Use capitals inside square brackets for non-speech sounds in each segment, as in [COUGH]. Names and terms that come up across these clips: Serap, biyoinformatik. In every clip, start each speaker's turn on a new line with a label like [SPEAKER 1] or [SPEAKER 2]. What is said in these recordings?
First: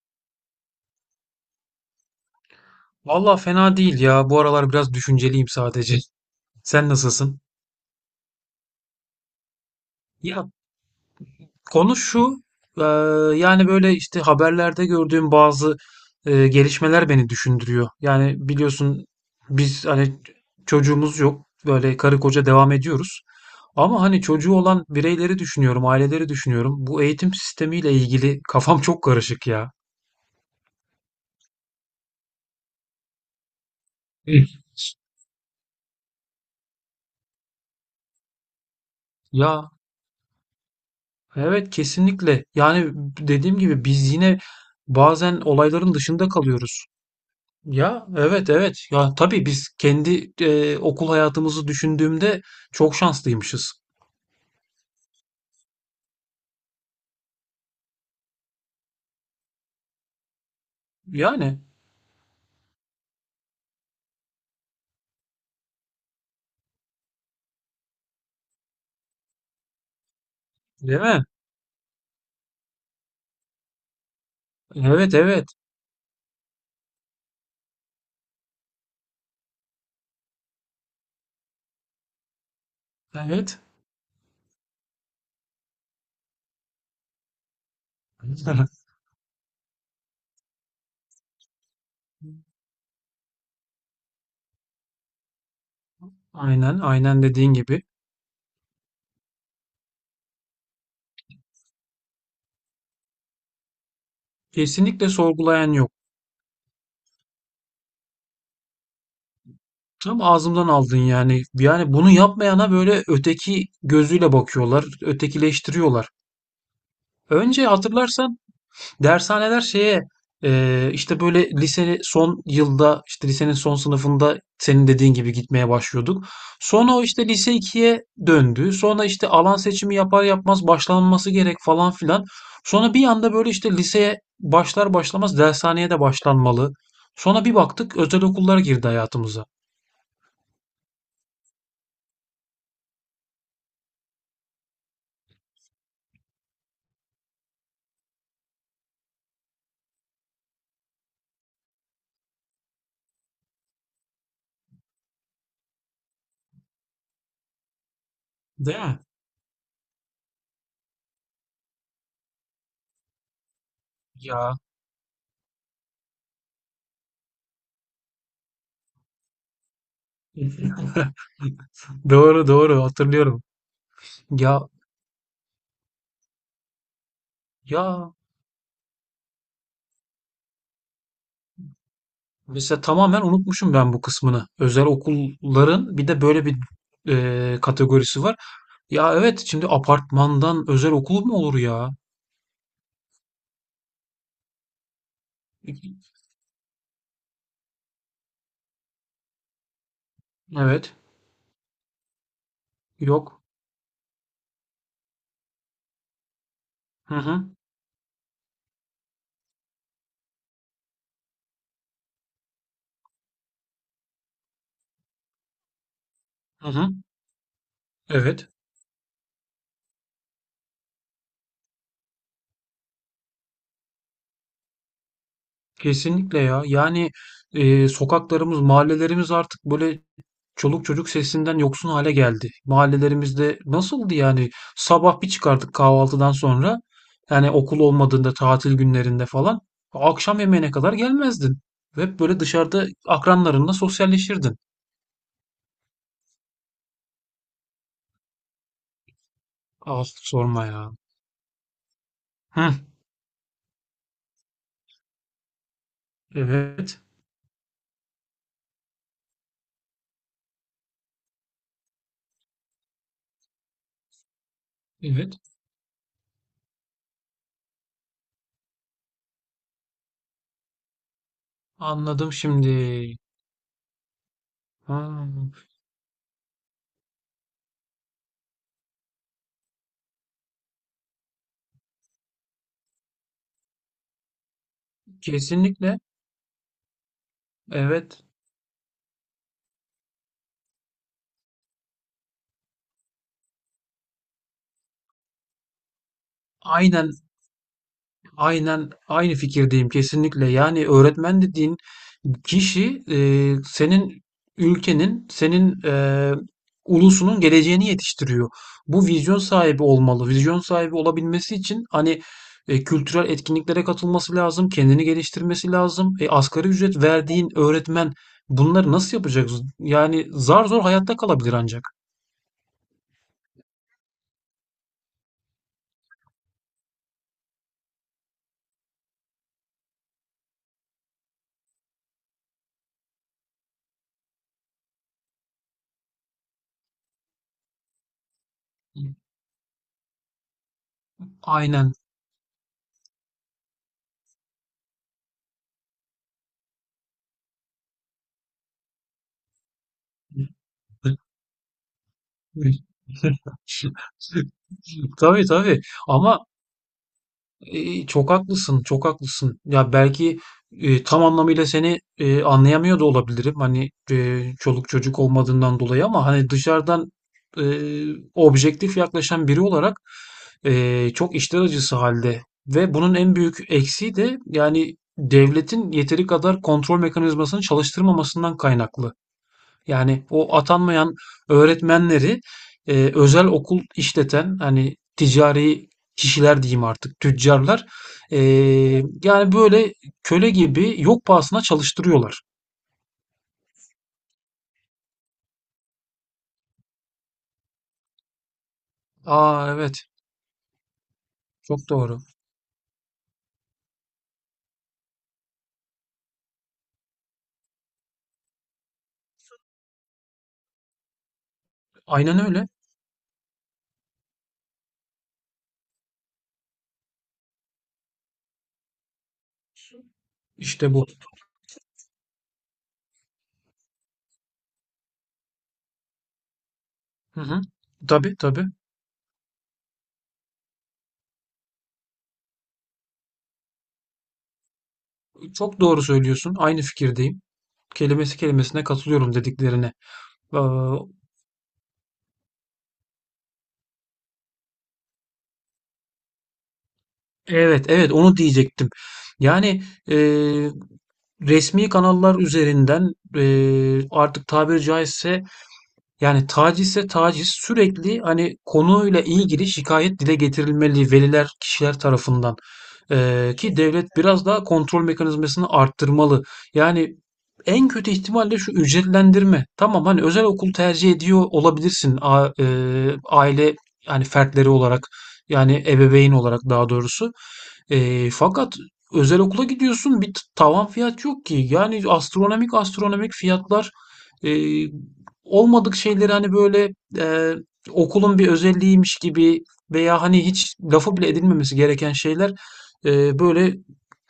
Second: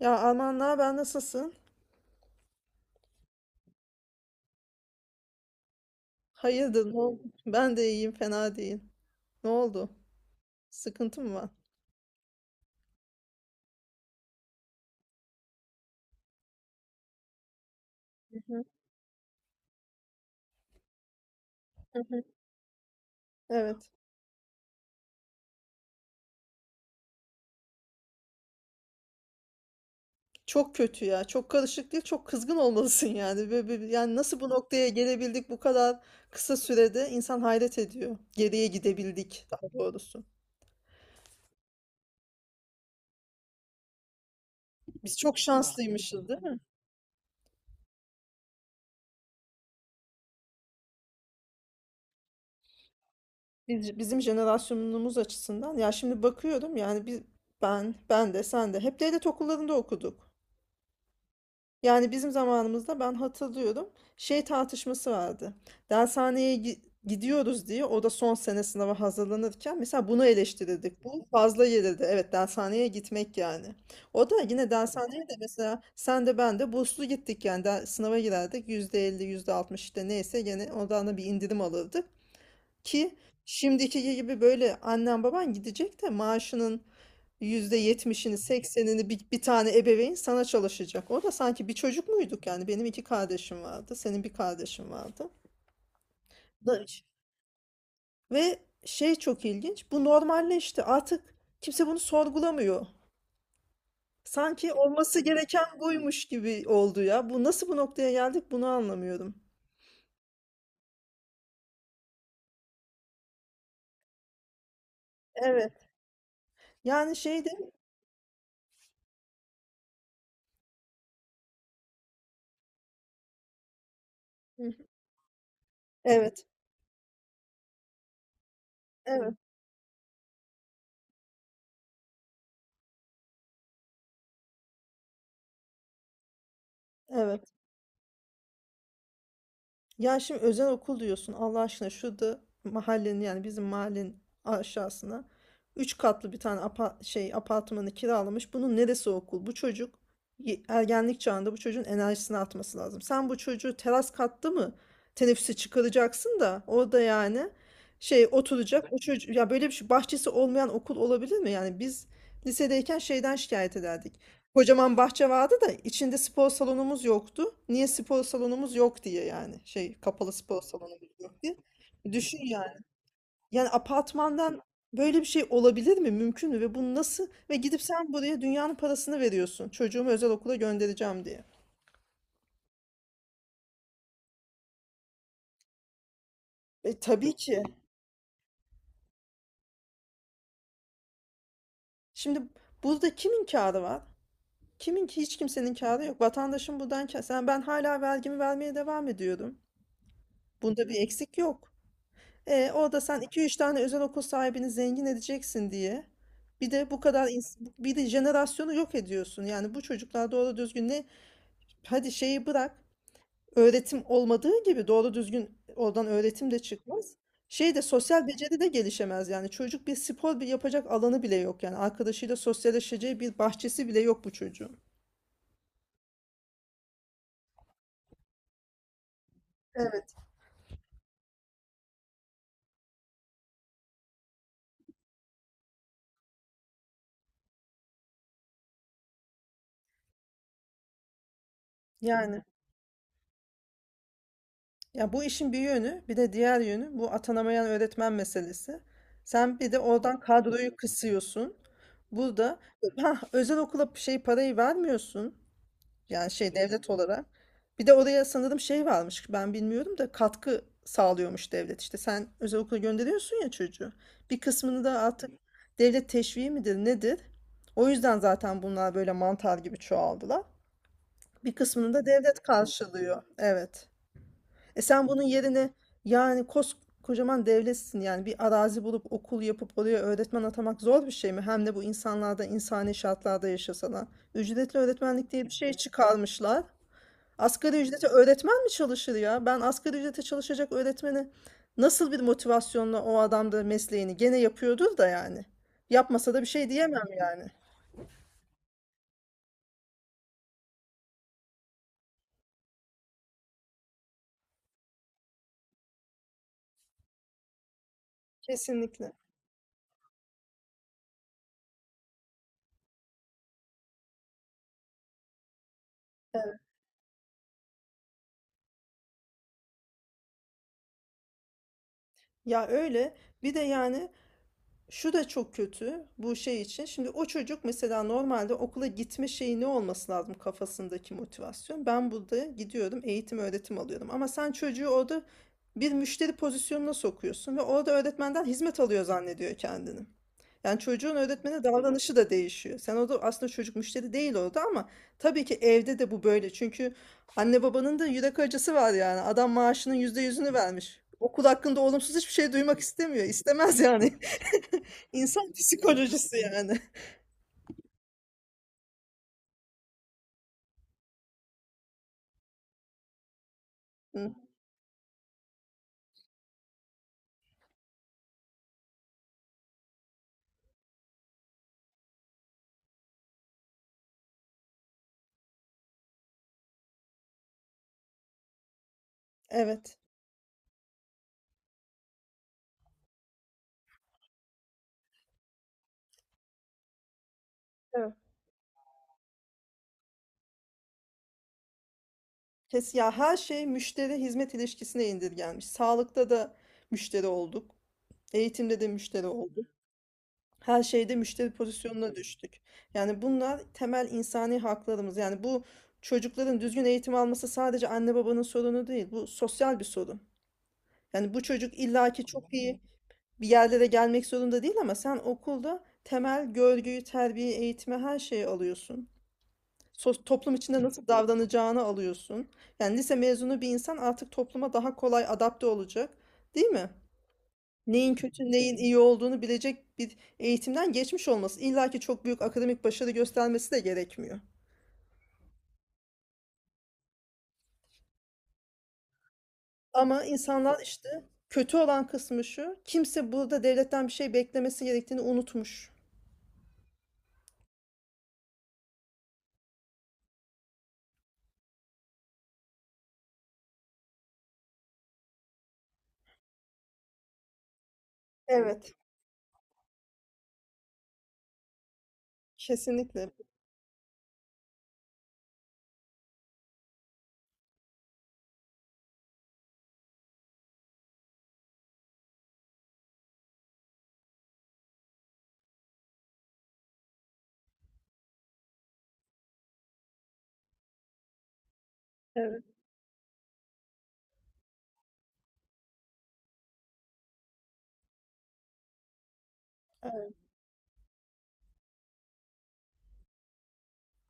[SPEAKER 1] Ya Alman ben nasılsın?
[SPEAKER 2] Valla fena değil ya. Bu aralar biraz düşünceliyim sadece. Sen
[SPEAKER 1] Hayırdır ne oldu?
[SPEAKER 2] nasılsın?
[SPEAKER 1] [LAUGHS] Ben de iyiyim fena değil. Ne oldu?
[SPEAKER 2] Ya
[SPEAKER 1] Sıkıntı mı var?
[SPEAKER 2] konu şu. eee, yani böyle işte haberlerde gördüğüm bazı gelişmeler beni düşündürüyor.
[SPEAKER 1] Hı
[SPEAKER 2] Yani
[SPEAKER 1] hı,
[SPEAKER 2] biliyorsun biz hani çocuğumuz yok. Böyle
[SPEAKER 1] hı
[SPEAKER 2] karı
[SPEAKER 1] hı.
[SPEAKER 2] koca devam ediyoruz.
[SPEAKER 1] Evet.
[SPEAKER 2] Ama hani çocuğu olan bireyleri düşünüyorum, aileleri düşünüyorum. Bu eğitim sistemiyle ilgili kafam çok karışık ya.
[SPEAKER 1] Çok kötü ya. Çok karışık değil. Çok kızgın olmalısın yani. Böyle, yani
[SPEAKER 2] [LAUGHS]
[SPEAKER 1] nasıl
[SPEAKER 2] Hı.
[SPEAKER 1] bu noktaya gelebildik bu kadar kısa sürede? İnsan hayret ediyor. Geriye gidebildik
[SPEAKER 2] Ya,
[SPEAKER 1] daha doğrusu.
[SPEAKER 2] evet, kesinlikle. Yani dediğim gibi biz yine
[SPEAKER 1] Biz
[SPEAKER 2] bazen
[SPEAKER 1] çok
[SPEAKER 2] olayların
[SPEAKER 1] şanslıymışız
[SPEAKER 2] dışında
[SPEAKER 1] değil mi?
[SPEAKER 2] kalıyoruz. Ya evet, evet, ya tabii biz kendi okul hayatımızı düşündüğümde çok şanslıymışız.
[SPEAKER 1] Bizim jenerasyonumuz açısından. Ya şimdi bakıyorum yani ben de sen de hep devlet okullarında okuduk.
[SPEAKER 2] Yani
[SPEAKER 1] Yani bizim zamanımızda ben hatırlıyorum şey tartışması vardı. Dershaneye gidiyoruz diye o da son sene sınava hazırlanırken mesela bunu
[SPEAKER 2] değil
[SPEAKER 1] eleştirirdik.
[SPEAKER 2] mi?
[SPEAKER 1] Bu fazla gelirdi. Evet, dershaneye gitmek yani. O da yine
[SPEAKER 2] Evet,
[SPEAKER 1] dershaneye de
[SPEAKER 2] evet,
[SPEAKER 1] mesela sen de ben de burslu gittik yani sınava girerdik. Yüzde elli %60 işte neyse gene ondan da bir indirim alırdık. Ki
[SPEAKER 2] evet.
[SPEAKER 1] şimdiki gibi böyle annen baban gidecek de maaşının %70'ini
[SPEAKER 2] [LAUGHS]
[SPEAKER 1] %80'ini bir tane ebeveyn sana çalışacak. O da sanki bir çocuk muyduk yani benim iki kardeşim vardı, senin bir kardeşin vardı.
[SPEAKER 2] Aynen,
[SPEAKER 1] Da-
[SPEAKER 2] aynen dediğin gibi.
[SPEAKER 1] Ve şey, çok ilginç, bu normalleşti artık, kimse bunu sorgulamıyor. Sanki
[SPEAKER 2] Kesinlikle
[SPEAKER 1] olması gereken
[SPEAKER 2] sorgulayan yok.
[SPEAKER 1] buymuş gibi oldu ya. Bu nasıl, bu noktaya geldik, bunu anlamıyorum.
[SPEAKER 2] Tam ağzımdan aldın yani. Yani bunu yapmayana böyle öteki gözüyle bakıyorlar,
[SPEAKER 1] Evet.
[SPEAKER 2] ötekileştiriyorlar.
[SPEAKER 1] Yani şeyde
[SPEAKER 2] Önce hatırlarsan dershaneler şeye işte böyle lise son yılda işte lisenin son sınıfında senin dediğin gibi gitmeye başlıyorduk.
[SPEAKER 1] evet,
[SPEAKER 2] Sonra o işte lise ikiye döndü. Sonra işte
[SPEAKER 1] evet,
[SPEAKER 2] alan seçimi yapar yapmaz başlanması gerek falan filan. Sonra bir anda böyle işte liseye başlar başlamaz dershaneye de başlanmalı. Sonra
[SPEAKER 1] evet.
[SPEAKER 2] bir baktık özel okullar girdi hayatımıza.
[SPEAKER 1] Ya şimdi özel okul diyorsun Allah aşkına, şurada mahallenin yani bizim mahallenin aşağısına üç katlı bir tane apartmanı kiralamış. Bunun neresi okul? Bu çocuk ergenlik çağında, bu çocuğun enerjisini atması lazım. Sen bu çocuğu teras katta mı teneffüse çıkaracaksın da orada yani şey
[SPEAKER 2] Değil
[SPEAKER 1] oturacak o
[SPEAKER 2] mi?
[SPEAKER 1] çocuk ya, böyle bir şey, bahçesi olmayan okul olabilir mi? Yani biz lisedeyken şeyden şikayet ederdik.
[SPEAKER 2] Ya.
[SPEAKER 1] Kocaman bahçe vardı da içinde spor salonumuz yoktu. Niye spor salonumuz yok diye yani. Şey, kapalı spor salonumuz yok diye.
[SPEAKER 2] [LAUGHS]
[SPEAKER 1] Düşün
[SPEAKER 2] Doğru,
[SPEAKER 1] yani.
[SPEAKER 2] doğru, hatırlıyorum.
[SPEAKER 1] Yani
[SPEAKER 2] Ya
[SPEAKER 1] apartmandan böyle bir şey olabilir mi? Mümkün mü? Ve bu nasıl? Ve gidip sen
[SPEAKER 2] ya
[SPEAKER 1] buraya dünyanın parasını veriyorsun. Çocuğumu özel okula göndereceğim diye.
[SPEAKER 2] mesela tamamen unutmuşum ben bu kısmını. Özel okulların bir de böyle bir
[SPEAKER 1] E tabii ki.
[SPEAKER 2] kategorisi var. Ya evet şimdi apartmandan özel okul mu olur ya?
[SPEAKER 1] Şimdi burada kimin kârı var? Kimin ki, hiç kimsenin kârı yok. Vatandaşın buradan kârı. Sen ben hala vergimi vermeye devam ediyorum. Bunda bir
[SPEAKER 2] Evet.
[SPEAKER 1] eksik yok. E, orada sen iki
[SPEAKER 2] Yok.
[SPEAKER 1] üç tane özel okul sahibini zengin edeceksin diye. Bir de bu
[SPEAKER 2] Hı
[SPEAKER 1] kadar
[SPEAKER 2] hı.
[SPEAKER 1] ins- bir de jenerasyonu yok ediyorsun. Yani bu çocuklar doğru düzgün ne? Hadi şeyi bırak. Öğretim olmadığı gibi doğru düzgün oradan öğretim de
[SPEAKER 2] Hı hı.
[SPEAKER 1] çıkmaz. Şey de, sosyal
[SPEAKER 2] Evet.
[SPEAKER 1] beceri de gelişemez yani. Çocuk bir spor bir yapacak alanı bile yok yani. Arkadaşıyla sosyalleşeceği bir bahçesi bile yok bu çocuğun.
[SPEAKER 2] Kesinlikle ya. Yani sokaklarımız, mahallelerimiz artık böyle
[SPEAKER 1] Evet.
[SPEAKER 2] çoluk çocuk sesinden yoksun hale geldi. Mahallelerimizde nasıldı yani? Sabah bir çıkardık kahvaltıdan sonra. Yani okul olmadığında, tatil günlerinde falan. Akşam yemeğine kadar gelmezdin. Hep böyle
[SPEAKER 1] Yani.
[SPEAKER 2] dışarıda akranlarınla sosyalleşirdin.
[SPEAKER 1] Ya bu işin bir yönü, bir de diğer yönü bu atanamayan öğretmen meselesi. Sen bir de
[SPEAKER 2] Ah,
[SPEAKER 1] oradan
[SPEAKER 2] sorma
[SPEAKER 1] kadroyu
[SPEAKER 2] ya.
[SPEAKER 1] kısıyorsun. Burada
[SPEAKER 2] Hı,
[SPEAKER 1] ha, özel okula şey parayı vermiyorsun. Yani şey, devlet
[SPEAKER 2] evet.
[SPEAKER 1] olarak. Bir de oraya sanırım şey varmış. Ben bilmiyorum da katkı sağlıyormuş devlet. İşte sen özel okula gönderiyorsun ya çocuğu. Bir kısmını da artık
[SPEAKER 2] Evet.
[SPEAKER 1] devlet teşviği midir nedir? O yüzden zaten bunlar böyle mantar gibi çoğaldılar. Bir kısmını da
[SPEAKER 2] Anladım
[SPEAKER 1] devlet
[SPEAKER 2] şimdi.
[SPEAKER 1] karşılıyor. Evet. E sen bunun
[SPEAKER 2] Ha,
[SPEAKER 1] yerine yani koskocaman devletsin yani, bir arazi bulup okul yapıp oraya öğretmen atamak zor bir şey mi? Hem de bu insanlarda insani şartlarda yaşasalar. Ücretli öğretmenlik diye bir şey
[SPEAKER 2] kesinlikle.
[SPEAKER 1] çıkarmışlar. Asgari ücrete
[SPEAKER 2] Evet.
[SPEAKER 1] öğretmen mi çalışır ya? Ben asgari ücrete çalışacak öğretmeni nasıl bir motivasyonla o adam da mesleğini gene yapıyordur da yani. Yapmasa da bir şey diyemem
[SPEAKER 2] Aynen,
[SPEAKER 1] yani.
[SPEAKER 2] aynen aynı fikirdeyim kesinlikle. Yani öğretmen dediğin kişi senin ülkenin, senin ulusunun geleceğini yetiştiriyor. Bu
[SPEAKER 1] Kesinlikle.
[SPEAKER 2] vizyon sahibi olmalı. Vizyon sahibi olabilmesi için hani kültürel etkinliklere katılması lazım, kendini geliştirmesi lazım. E,
[SPEAKER 1] Evet.
[SPEAKER 2] asgari ücret verdiğin öğretmen bunları nasıl yapacak? Yani zar zor hayatta kalabilir ancak.
[SPEAKER 1] Ya öyle. Bir de yani şu da çok kötü bu şey için. Şimdi o çocuk mesela normalde okula gitme şeyi, ne olması lazım kafasındaki motivasyon? Ben burada gidiyorum, eğitim öğretim alıyorum. Ama sen çocuğu orada bir müşteri pozisyonuna sokuyorsun ve orada öğretmenden hizmet alıyor zannediyor kendini. Yani çocuğun öğretmene
[SPEAKER 2] Aynen.
[SPEAKER 1] davranışı da değişiyor. Sen orada aslında, çocuk müşteri değil orada, ama tabii ki evde de bu böyle. Çünkü anne babanın da yürek acısı var yani. Adam maaşının yüzde yüzünü vermiş. Okul hakkında olumsuz hiçbir şey duymak
[SPEAKER 2] [LAUGHS]
[SPEAKER 1] istemiyor. İstemez yani. [LAUGHS]
[SPEAKER 2] Tabii,
[SPEAKER 1] İnsan [LAUGHS]
[SPEAKER 2] tabii.
[SPEAKER 1] psikolojisi
[SPEAKER 2] Ama
[SPEAKER 1] yani.
[SPEAKER 2] Çok haklısın, çok haklısın. Ya belki tam anlamıyla seni anlayamıyor da olabilirim. Hani
[SPEAKER 1] Hı,
[SPEAKER 2] çoluk çocuk olmadığından dolayı ama hani dışarıdan e, objektif yaklaşan biri olarak çok içler acısı halde. Ve bunun en büyük eksiği de yani devletin yeteri kadar kontrol mekanizmasını çalıştırmamasından kaynaklı.
[SPEAKER 1] evet.
[SPEAKER 2] Yani o atanmayan öğretmenleri özel okul işleten hani ticari kişiler diyeyim artık tüccarlar
[SPEAKER 1] Evet.
[SPEAKER 2] e, yani böyle köle gibi yok pahasına çalıştırıyorlar.
[SPEAKER 1] Kes ya, her şey müşteri hizmet ilişkisine indirgenmiş. Sağlıkta da müşteri olduk. Eğitimde de müşteri olduk.
[SPEAKER 2] Aa, evet,
[SPEAKER 1] Her şeyde müşteri
[SPEAKER 2] çok
[SPEAKER 1] pozisyonuna
[SPEAKER 2] doğru.
[SPEAKER 1] düştük. Yani bunlar temel insani haklarımız. Yani bu çocukların düzgün eğitim alması sadece anne babanın sorunu değil. Bu sosyal bir sorun. Yani bu çocuk illaki
[SPEAKER 2] Aynen
[SPEAKER 1] çok
[SPEAKER 2] öyle.
[SPEAKER 1] iyi bir yerlere gelmek zorunda değil, ama sen okulda temel görgüyü, terbiyeyi, eğitimi, her şeyi alıyorsun. Toplum içinde
[SPEAKER 2] İşte
[SPEAKER 1] nasıl
[SPEAKER 2] bu.
[SPEAKER 1] davranacağını alıyorsun. Yani lise mezunu bir insan artık topluma daha kolay adapte olacak, değil mi?
[SPEAKER 2] Hı hı.
[SPEAKER 1] Neyin
[SPEAKER 2] Tabii,
[SPEAKER 1] kötü,
[SPEAKER 2] tabii.
[SPEAKER 1] neyin iyi olduğunu bilecek bir eğitimden geçmiş olması. İlla ki çok büyük akademik başarı göstermesi de gerekmiyor.
[SPEAKER 2] Çok doğru söylüyorsun. Aynı fikirdeyim. Kelimesi kelimesine katılıyorum dediklerine.
[SPEAKER 1] Ama insanlar
[SPEAKER 2] Aa,
[SPEAKER 1] işte, kötü olan kısmı şu, kimse burada devletten bir şey beklemesi gerektiğini unutmuş.
[SPEAKER 2] evet, evet onu diyecektim. Yani e, resmi kanallar üzerinden, artık tabiri caizse yani tacizse taciz sürekli hani
[SPEAKER 1] Evet,
[SPEAKER 2] konuyla ilgili şikayet dile getirilmeli veliler, kişiler tarafından.
[SPEAKER 1] kesinlikle.
[SPEAKER 2] Ki devlet biraz daha kontrol mekanizmasını arttırmalı. Yani en kötü ihtimalle şu ücretlendirme. Tamam hani özel okul tercih ediyor olabilirsin aile yani fertleri olarak yani ebeveyn olarak daha doğrusu. Fakat özel okula gidiyorsun bir tavan fiyat yok ki. Yani
[SPEAKER 1] Evet.
[SPEAKER 2] astronomik, astronomik fiyatlar. e, Olmadık şeyleri hani böyle okulun bir özelliğiymiş gibi veya hani hiç lafı bile edilmemesi gereken şeyler böyle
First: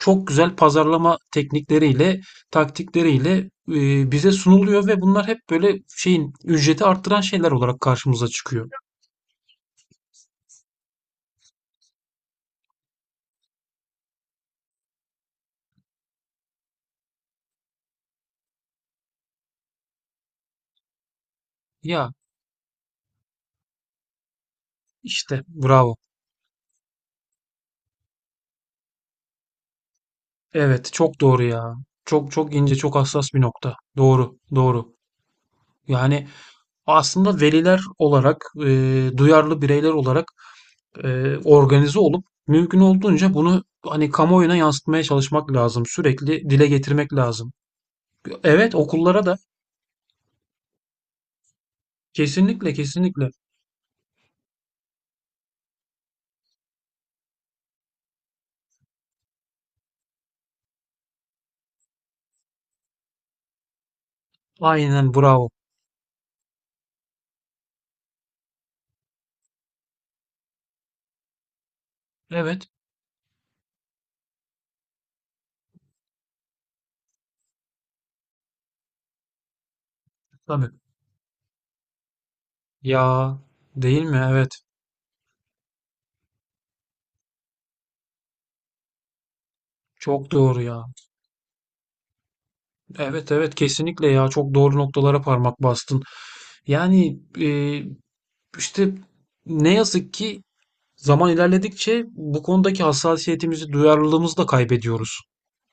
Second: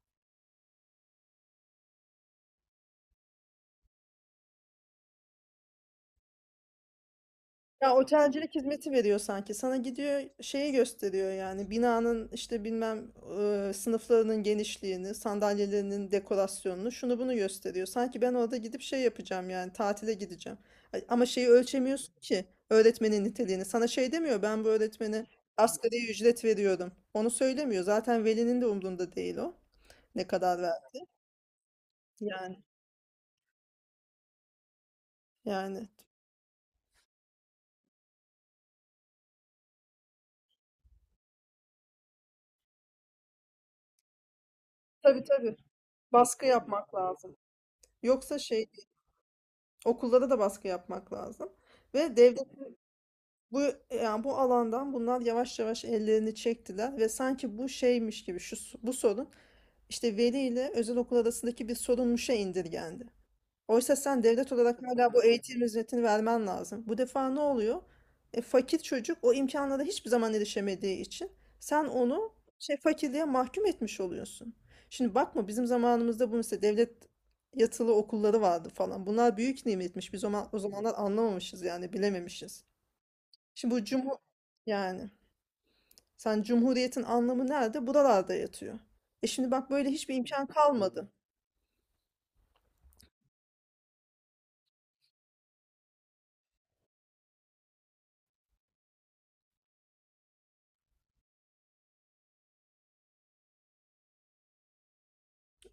[SPEAKER 2] çok güzel pazarlama teknikleriyle, taktikleriyle bize sunuluyor ve bunlar hep böyle şeyin ücreti arttıran şeyler olarak
[SPEAKER 1] Ya
[SPEAKER 2] karşımıza
[SPEAKER 1] otelcilik
[SPEAKER 2] çıkıyor.
[SPEAKER 1] hizmeti veriyor sanki. Sana gidiyor şeyi gösteriyor yani, binanın işte, bilmem e, sınıflarının genişliğini, sandalyelerinin dekorasyonunu, şunu bunu gösteriyor. Sanki ben orada gidip şey yapacağım yani, tatile gideceğim. Ay, ama şeyi
[SPEAKER 2] Ya
[SPEAKER 1] ölçemiyorsun ki, öğretmenin niteliğini. Sana şey demiyor, ben bu öğretmene
[SPEAKER 2] işte bravo.
[SPEAKER 1] asgari ücret veriyorum. Onu söylemiyor. Zaten velinin de umrunda değil o. Ne kadar ver.
[SPEAKER 2] Evet, çok doğru ya. Çok çok
[SPEAKER 1] Yani,
[SPEAKER 2] ince, çok hassas bir nokta. Doğru, doğru.
[SPEAKER 1] yani.
[SPEAKER 2] Yani aslında veliler olarak, duyarlı bireyler olarak organize olup mümkün olduğunca bunu hani kamuoyuna yansıtmaya
[SPEAKER 1] Tabii,
[SPEAKER 2] çalışmak
[SPEAKER 1] tabii.
[SPEAKER 2] lazım.
[SPEAKER 1] Baskı
[SPEAKER 2] Sürekli dile
[SPEAKER 1] yapmak
[SPEAKER 2] getirmek
[SPEAKER 1] lazım.
[SPEAKER 2] lazım.
[SPEAKER 1] Yoksa şey,
[SPEAKER 2] Evet, okullara da
[SPEAKER 1] okullara da baskı yapmak lazım. Ve devlet
[SPEAKER 2] kesinlikle, kesinlikle.
[SPEAKER 1] bu, yani bu alandan bunlar yavaş yavaş ellerini çektiler ve sanki bu şeymiş gibi, şu bu sorun işte veli ile özel okul arasındaki bir sorunmuşa indirgendi. Oysa sen devlet olarak
[SPEAKER 2] Aynen
[SPEAKER 1] hala bu
[SPEAKER 2] bravo.
[SPEAKER 1] eğitim hizmetini vermen lazım. Bu defa ne oluyor? E, fakir çocuk o imkanlara hiçbir zaman erişemediği için sen onu
[SPEAKER 2] Evet
[SPEAKER 1] şey, fakirliğe mahkum etmiş oluyorsun. Şimdi bakma, bizim zamanımızda bu mesela devlet yatılı okulları vardı falan. Bunlar büyük nimetmiş. Biz o
[SPEAKER 2] tabii.
[SPEAKER 1] zamanlar anlamamışız yani, bilememişiz.
[SPEAKER 2] Ya
[SPEAKER 1] Şimdi bu
[SPEAKER 2] değil mi? Evet.
[SPEAKER 1] yani sen, cumhuriyetin anlamı nerede? Buralarda yatıyor. E şimdi bak, böyle hiçbir
[SPEAKER 2] Çok
[SPEAKER 1] imkan
[SPEAKER 2] doğru ya.
[SPEAKER 1] kalmadı.
[SPEAKER 2] Evet, evet, kesinlikle ya. Çok doğru noktalara parmak bastın. Yani işte ne yazık ki zaman ilerledikçe bu konudaki hassasiyetimizi, duyarlılığımızı da kaybediyoruz.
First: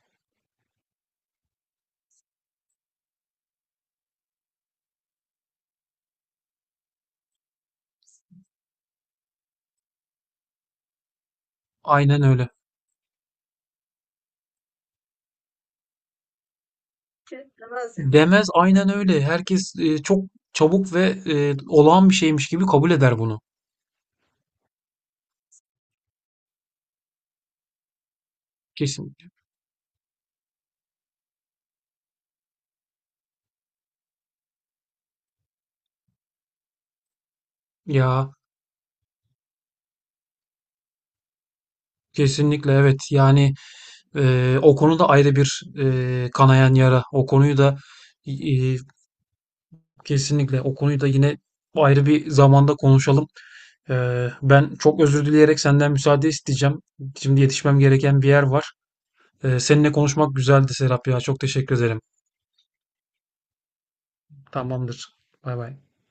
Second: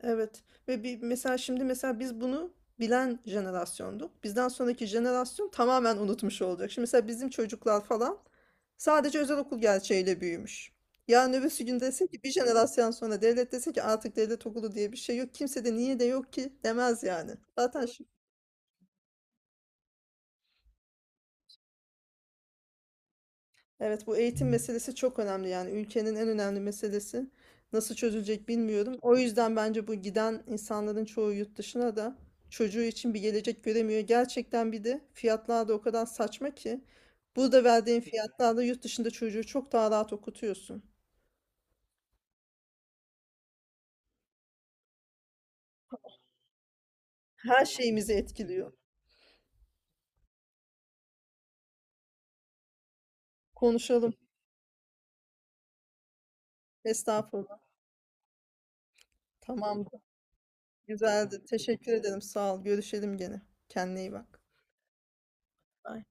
[SPEAKER 1] Evet, ve bir mesela şimdi mesela biz bunu bilen jenerasyonduk. Bizden sonraki jenerasyon tamamen unutmuş olacak. Şimdi mesela bizim çocuklar falan sadece özel okul gerçeğiyle büyümüş. Yarın öbürsü gün desin
[SPEAKER 2] Aynen
[SPEAKER 1] ki, bir
[SPEAKER 2] öyle.
[SPEAKER 1] jenerasyon sonra devlet desin ki artık devlet okulu diye bir şey yok. Kimse de niye de yok ki demez yani. Zaten
[SPEAKER 2] Yani. Demez aynen öyle. Herkes çok çabuk ve olağan bir şeymiş gibi kabul eder bunu.
[SPEAKER 1] Evet, bu eğitim meselesi çok önemli yani, ülkenin en önemli meselesi. Nasıl çözülecek bilmiyorum.
[SPEAKER 2] Kesin.
[SPEAKER 1] O yüzden bence bu giden insanların çoğu yurt dışına da çocuğu için bir gelecek göremiyor. Gerçekten bir de fiyatlar da o kadar saçma ki burada verdiğin
[SPEAKER 2] Ya
[SPEAKER 1] fiyatlarla yurt dışında çocuğu çok daha rahat okutuyorsun.
[SPEAKER 2] kesinlikle evet. Yani o konuda ayrı bir kanayan yara. O konuyu
[SPEAKER 1] Her
[SPEAKER 2] da
[SPEAKER 1] şeyimizi
[SPEAKER 2] e,
[SPEAKER 1] etkiliyor.
[SPEAKER 2] kesinlikle o konuyu da yine ayrı bir zamanda konuşalım.
[SPEAKER 1] Konuşalım.
[SPEAKER 2] E, ben çok özür dileyerek senden müsaade isteyeceğim. Şimdi
[SPEAKER 1] Estağfurullah.
[SPEAKER 2] yetişmem gereken bir yer var. E, seninle
[SPEAKER 1] Tamamdır.
[SPEAKER 2] konuşmak güzeldi, Serap ya. Çok
[SPEAKER 1] Güzeldi.
[SPEAKER 2] teşekkür
[SPEAKER 1] Teşekkür
[SPEAKER 2] ederim.
[SPEAKER 1] ederim. Sağ ol. Görüşelim gene. Kendine iyi bak.
[SPEAKER 2] Tamamdır. Bay bay.
[SPEAKER 1] Bye.